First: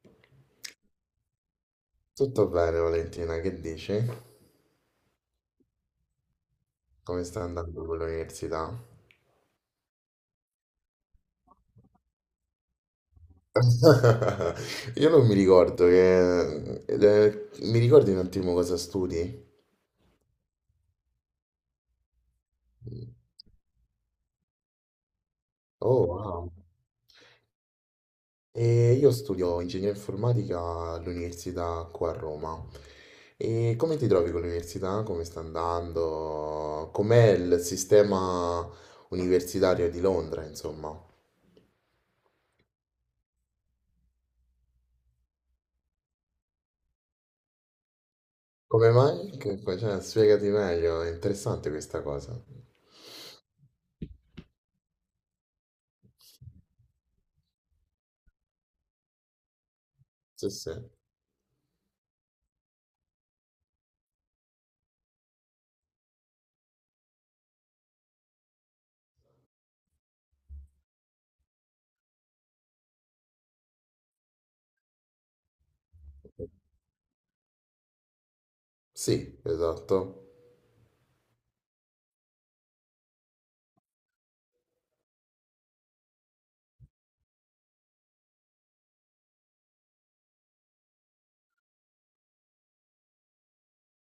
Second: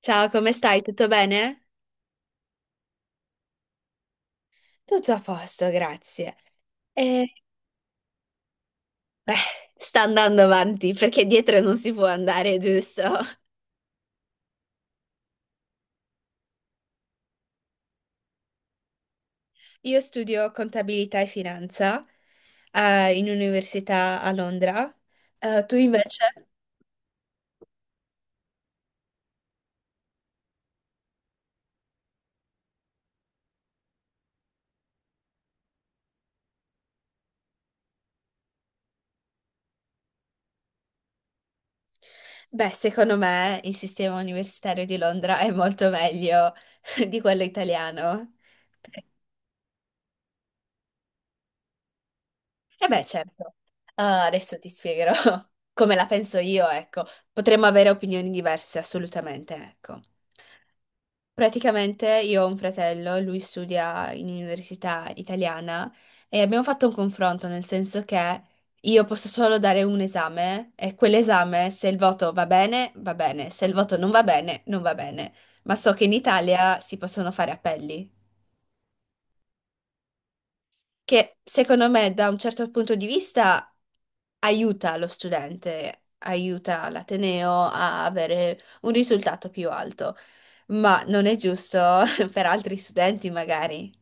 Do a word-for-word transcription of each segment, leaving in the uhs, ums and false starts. Ciao, come stai? Tutto bene? Tutto bene, Valentina, che dici? Tutto a posto, grazie. Come E sta andando con l'università? beh, Sta andando avanti perché dietro non si può andare, giusto? Io non mi ricordo che... eh, eh, mi ricordi un attimo cosa studi? Io studio contabilità e finanza, eh, in università a Londra. Eh, tu Oh, invece? wow. E io studio ingegneria informatica all'università qua a Roma. E come ti trovi con l'università? Come sta andando? Com'è il sistema universitario di Londra, insomma? Beh, secondo me il sistema universitario di Londra è molto meglio di quello italiano. Come mai? Che- cioè, spiegati meglio, è interessante questa cosa. E beh, certo. Eh, adesso ti spiegherò come la penso io, ecco. Potremmo avere opinioni diverse, assolutamente, ecco. Sì, sì. Praticamente io ho un fratello, lui studia in università italiana e abbiamo fatto un confronto nel senso che io posso solo dare un esame e quell'esame se il voto va bene, va bene, se il voto non va bene, non va bene. Ma so che in Italia si possono fare appelli, Sì, esatto. che secondo me da un certo punto di vista aiuta lo studente, aiuta l'ateneo a avere un risultato più alto, ma non è giusto per altri studenti magari.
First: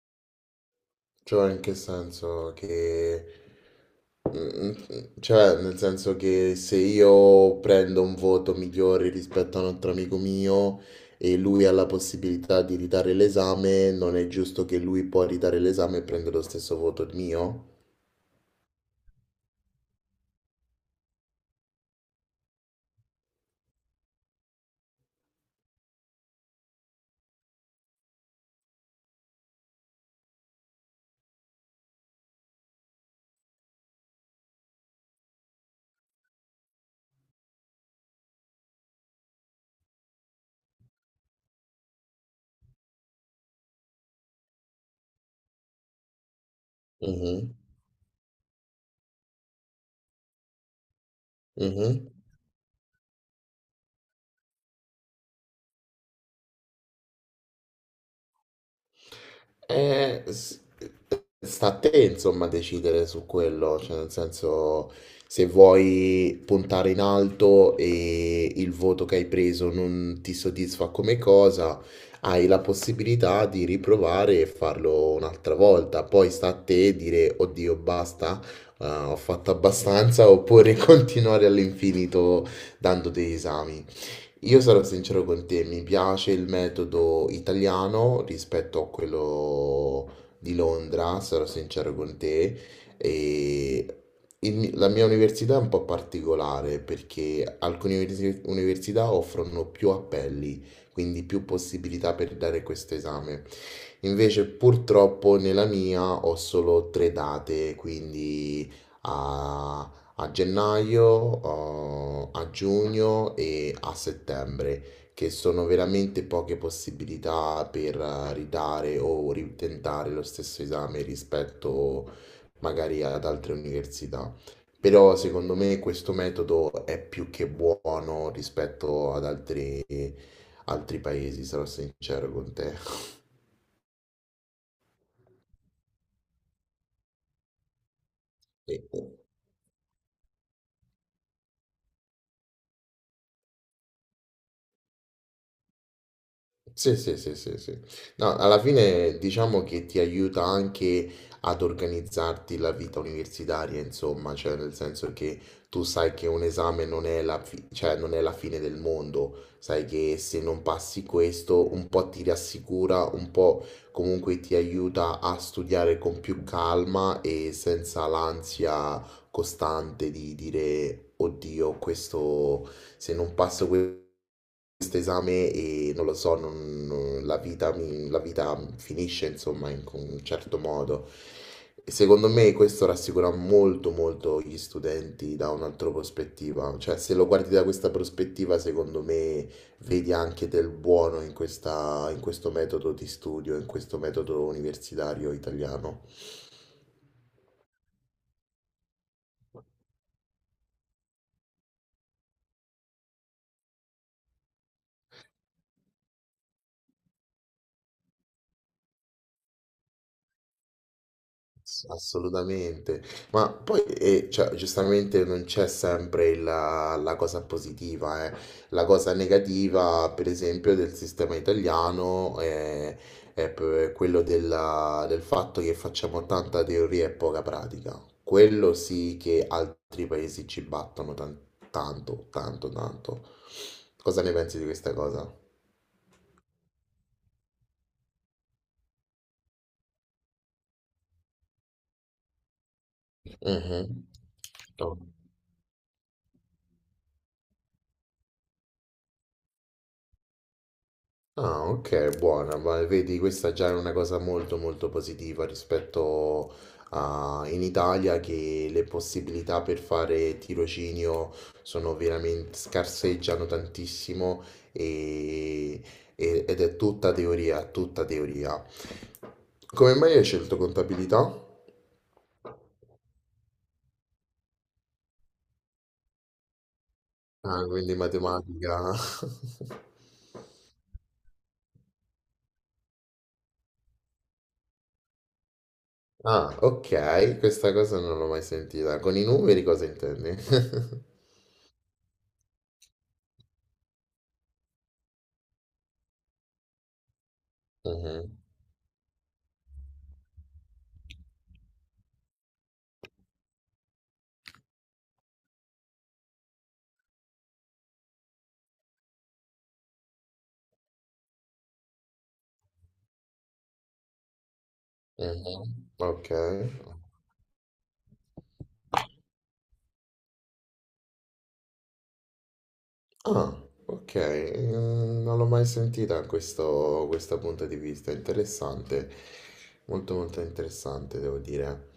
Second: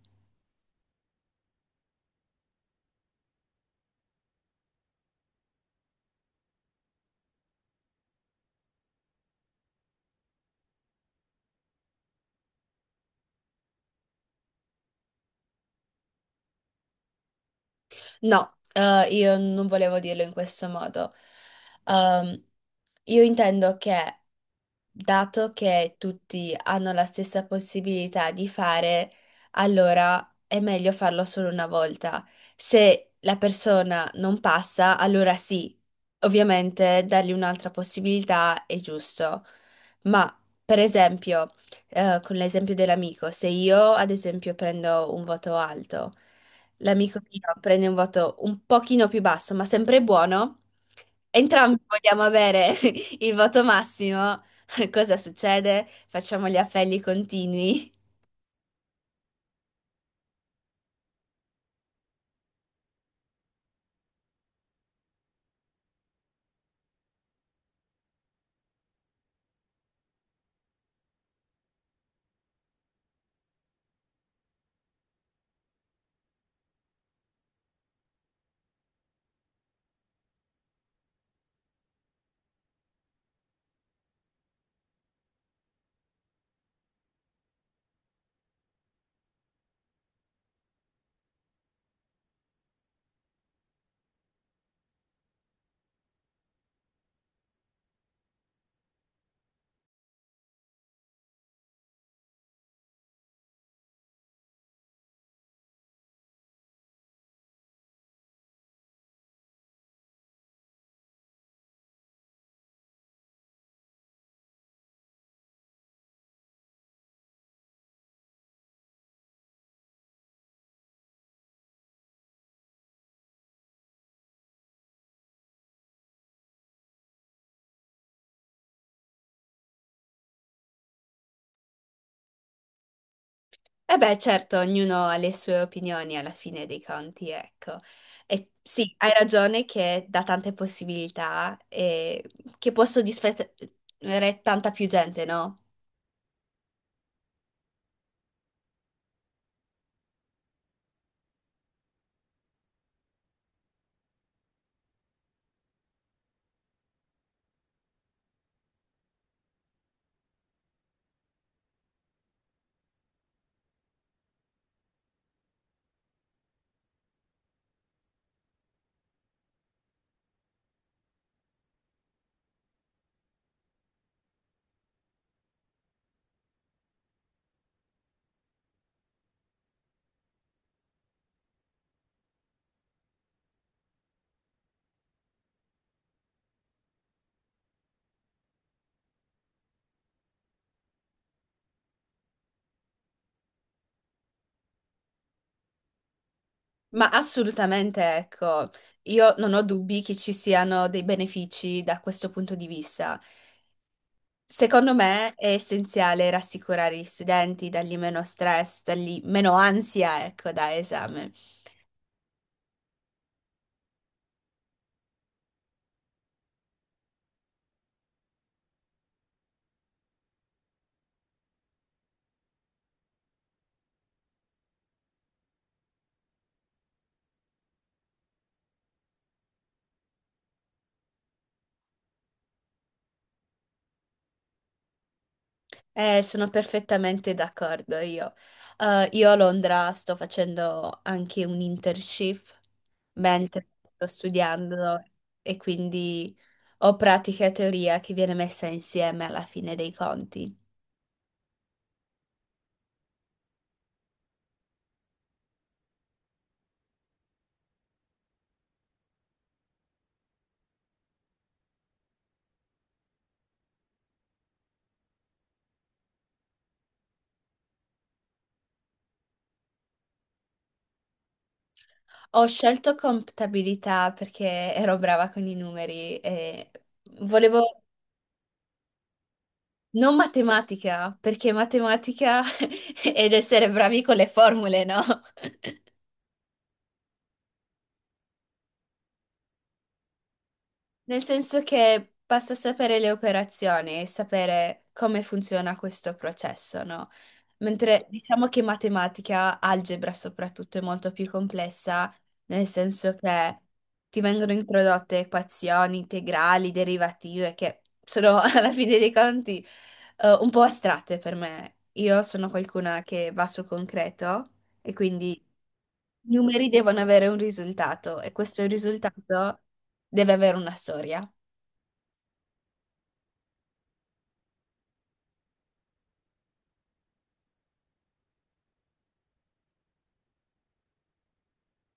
Cioè, in che senso che... Mm, cioè, nel senso che se io prendo un voto migliore rispetto a un altro amico mio e lui ha la possibilità di ritare l'esame, non è giusto che lui può ritare l'esame e prendere lo stesso voto mio? No, eh, io non volevo dirlo in questo modo. Ehm, io intendo che, dato che tutti hanno la stessa possibilità di fare, allora è meglio farlo solo una volta. Se la persona non passa, allora sì, ovviamente dargli un'altra possibilità è giusto. Ma, per esempio, eh, con l'esempio dell'amico, se io, ad esempio, prendo un voto alto, l'amico mio Mhm, prende un voto un pochino più basso, ma sempre buono. Entrambi mhm. vogliamo avere il voto massimo. Cosa succede? Facciamo gli appelli continui. Eh, s- Sta a te, insomma, decidere su quello, cioè nel senso se vuoi puntare in alto e il voto che hai preso non ti soddisfa come cosa, hai la possibilità di riprovare e farlo un'altra volta. Poi sta a te dire: oddio, basta, eh, ho fatto abbastanza, oppure continuare all'infinito dando degli esami. Io sarò sincero con te, mi piace il metodo italiano rispetto a quello di Londra, sarò sincero con te. E il mi- la mia università è un po' particolare perché alcune universi- università offrono più appelli, quindi più possibilità per dare questo esame. Invece purtroppo nella mia ho solo tre date, quindi... a a gennaio, oh, a giugno e a settembre, che sono veramente poche possibilità per eh, ridare o ritentare lo stesso esame rispetto magari ad altre università. Però secondo me questo metodo è più che buono rispetto ad altri, altri paesi, sarò sincero con te. E beh, certo, ognuno ha le sue opinioni alla fine dei conti, ecco. E E- sì, hai ragione che dà tante possibilità e che può soddisfare tanta più gente, no? Sì, sì, sì, sì, sì. No, alla fine diciamo che ti aiuta anche ad organizzarti la vita universitaria, insomma, cioè nel senso che tu sai che un esame non è la, fi- cioè, non è la fine del mondo, sai che se non passi questo un po' ti rassicura, un po' comunque ti aiuta a studiare con più calma e senza l'ansia costante di dire: oddio, questo se non passo questo questo esame e non lo so, non- non- la vita, mi- la vita finisce insomma in con un certo modo. E secondo me questo rassicura molto molto gli studenti da un'altra prospettiva, cioè se lo guardi da questa prospettiva secondo me vedi anche del buono in questa- in questo metodo di studio, in questo metodo universitario italiano. Ma assolutamente, ecco, io non ho dubbi che ci siano dei benefici da questo punto di vista. Secondo me è essenziale rassicurare gli studenti, dargli meno stress, dargli meno ansia, ecco, da esame. Ass- Assolutamente, ma poi eh, cioè, giustamente non c'è sempre la, la cosa positiva, eh. La cosa negativa, per esempio, del sistema italiano è, è p- quello della- del fatto che facciamo tanta teoria e poca pratica. Quello sì che altri paesi ci battono tan- tanto, tanto, tanto. Cosa ne pensi di questa cosa? Eh, sono perfettamente d'accordo io. Eh, io a Londra sto facendo anche un internship mentre sto Mhm. studiando e quindi ho pratica e teoria che viene messa insieme alla fine dei conti. Ah, ok, buona, ma vedi, questa già è una cosa molto molto positiva rispetto a in Italia che le possibilità per fare tirocinio sono veramente scarseggiano tantissimo e- e- ed è tutta teoria, tutta teoria. Come mai hai scelto contabilità? Ho scelto contabilità perché ero brava con i numeri e Ah, volevo. quindi matematica. Non matematica, perché matematica ed essere bravi con le formule, no? Ah, ok, questa cosa non l'ho mai sentita. Con i numeri cosa intendi? Nel senso che basta sapere le operazioni e sapere come funziona questo processo, no? Mentre Mhm. diciamo che matematica, algebra soprattutto, è molto più complessa, nel senso che ti vengono introdotte equazioni, integrali, derivative, che sono alla fine dei conti eh, un po' astratte per me. Io sono qualcuna che va sul concreto. E quindi Mhm, ok. i numeri devono avere un risultato e questo risultato deve avere una storia. Ah, ok. eh, Non l'ho mai sentita questo, questo punto di vista. Interessante. Molto molto interessante, devo dire.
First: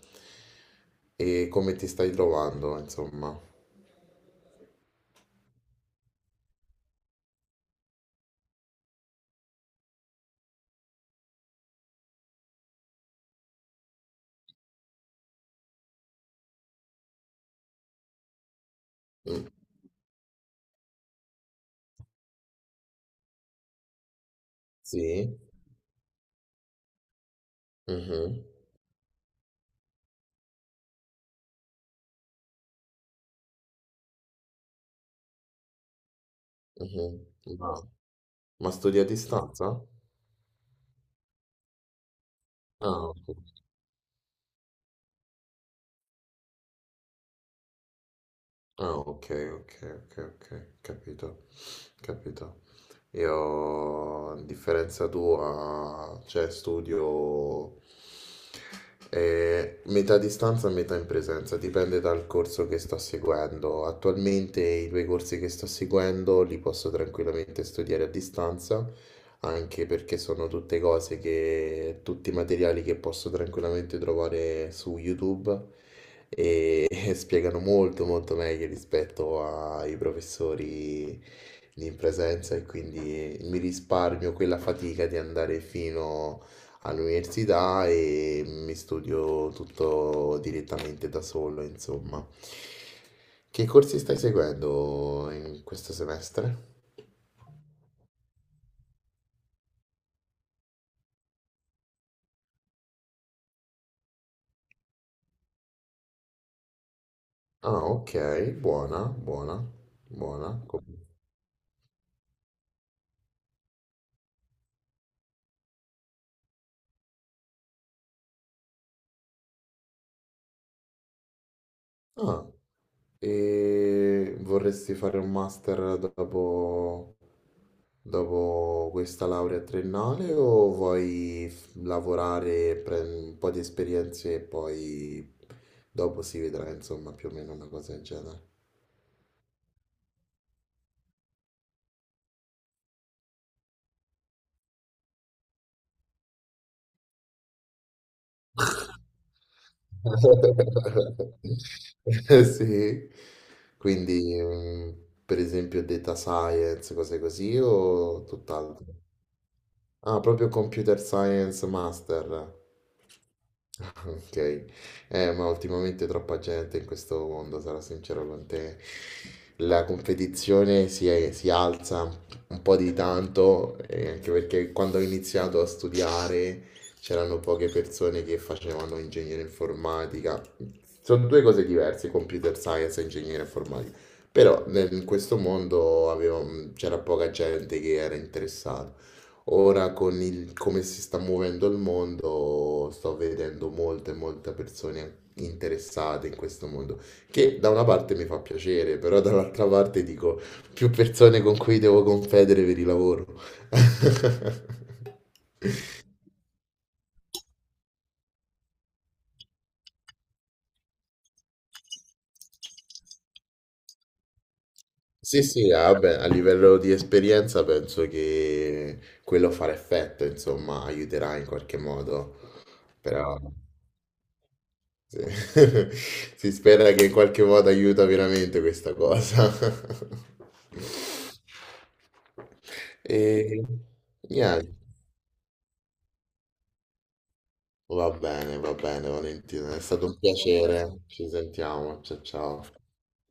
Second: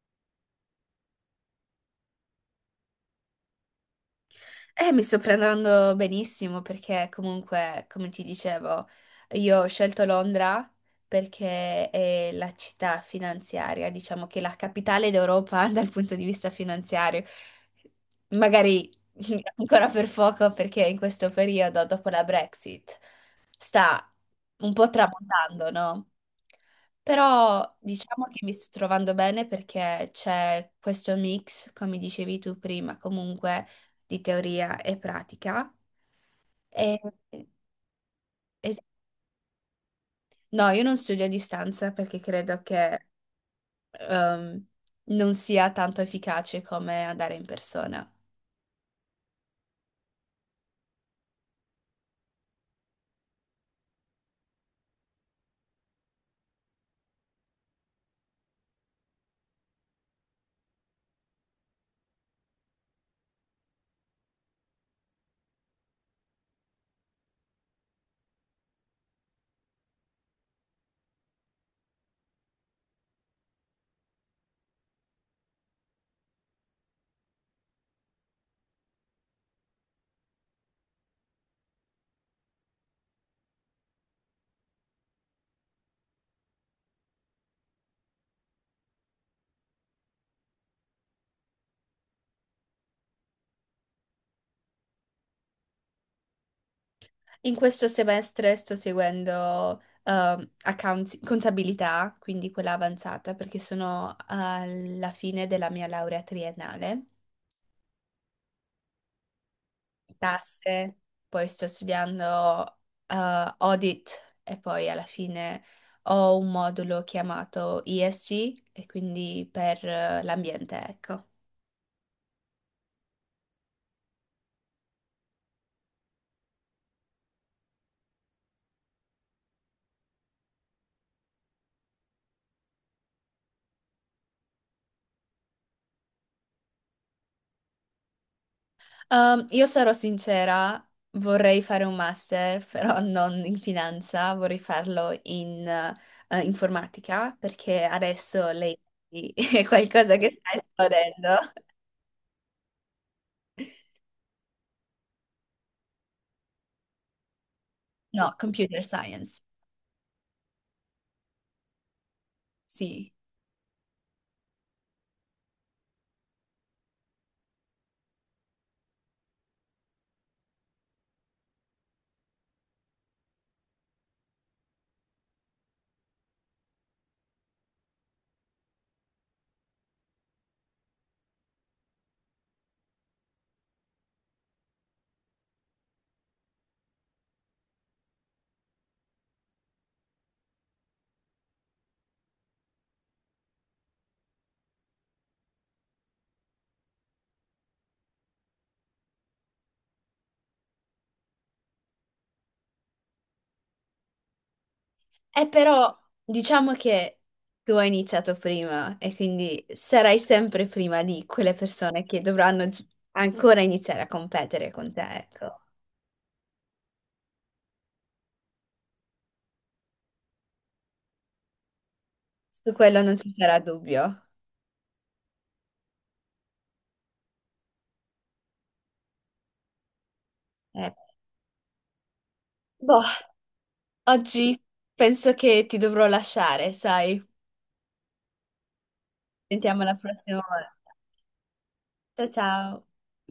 E come ti stai trovando, insomma? Eh, mi sto prendendo benissimo perché comunque, come ti dicevo, io ho scelto Londra perché è la città finanziaria, diciamo che è la capitale d'Europa dal punto di vista finanziario. Magari Mm, ancora per poco perché in questo periodo, dopo la Brexit, sta un po' sì. tramontando, no? Però diciamo Mhm, che mi sto trovando bene perché c'è questo mix, come dicevi tu prima, comunque di teoria e pratica. E- mhm. Ma, ma e- studi a distanza? no, io non studio a distanza perché credo che Ah, ok. ehm, non sia tanto efficace come andare in persona. Ah, ok, ok, ok, ok. Capito. Capito. Io, a differenza tua, cioè studio eh, metà a distanza e metà in presenza, dipende dal corso che sto seguendo. Attualmente i due corsi che sto seguendo li posso tranquillamente studiare a distanza anche perché sono tutte cose che, tutti materiali che posso tranquillamente trovare su YouTube e, e spiegano molto molto meglio rispetto ai professori lì in presenza e quindi mi risparmio quella fatica di andare fino all'università e mi studio tutto direttamente da solo, insomma. Che corsi stai seguendo in questo semestre? In questo semestre sto seguendo ehm, accounts- contabilità, quindi quella avanzata, perché sono alla fine della mia laurea triennale. Ah, ok, buona, buona, buona. Com- tasse, poi sto studiando eh, audit e poi alla fine ho un modulo chiamato E S G e quindi per eh, l'ambiente, ecco. Ah, e vorresti fare un master dopo, dopo questa laurea triennale o vuoi f- lavorare, prendere un po' di esperienze e poi dopo si vedrà, insomma, più o meno una cosa del genere? Um, io sarò sincera, vorrei fare un master, però non in finanza, vorrei farlo in eh, informatica perché adesso lei è qualcosa che sta esplodendo. Sì, quindi mm, per esempio data science, cose così o No, computer tutt'altro? science, Ah, proprio Computer Science Master. sì. Ok, eh, ma ultimamente troppa gente in questo mondo, sarò sincero con te. La competizione si, è- si alza un po' di tanto, eh, anche perché quando ho iniziato a studiare c'erano poche persone che facevano ingegnere informatica. Sono due cose diverse, computer science e ingegnere informatica. Però nel- in questo mondo avevo- mm, c'era poca gente che era interessata. Ora con il- come si sta muovendo il mondo, sto vedendo molte, molte persone interessate in questo mondo, che da una parte mi fa piacere, però dall'altra parte dico più persone con cui devo confedere per il lavoro. Eh, però diciamo che tu hai iniziato prima e quindi sarai sempre prima di quelle persone che dovranno gi- ancora iniziare a competere con te, Sì, ecco. sì, ah, vabbè, a livello di esperienza penso che quello farà effetto, insomma, aiuterà in qualche modo, Su quello non ci però... sarà dubbio. Sì. Si spera che in qualche modo aiuta veramente questa cosa. Eh, boh, E oggi niente, penso che ti dovrò lasciare, sai? va bene, va bene, Valentina, è Sentiamo la stato un prossima volta. piacere. Ci sentiamo, ciao Ciao ciao. ciao.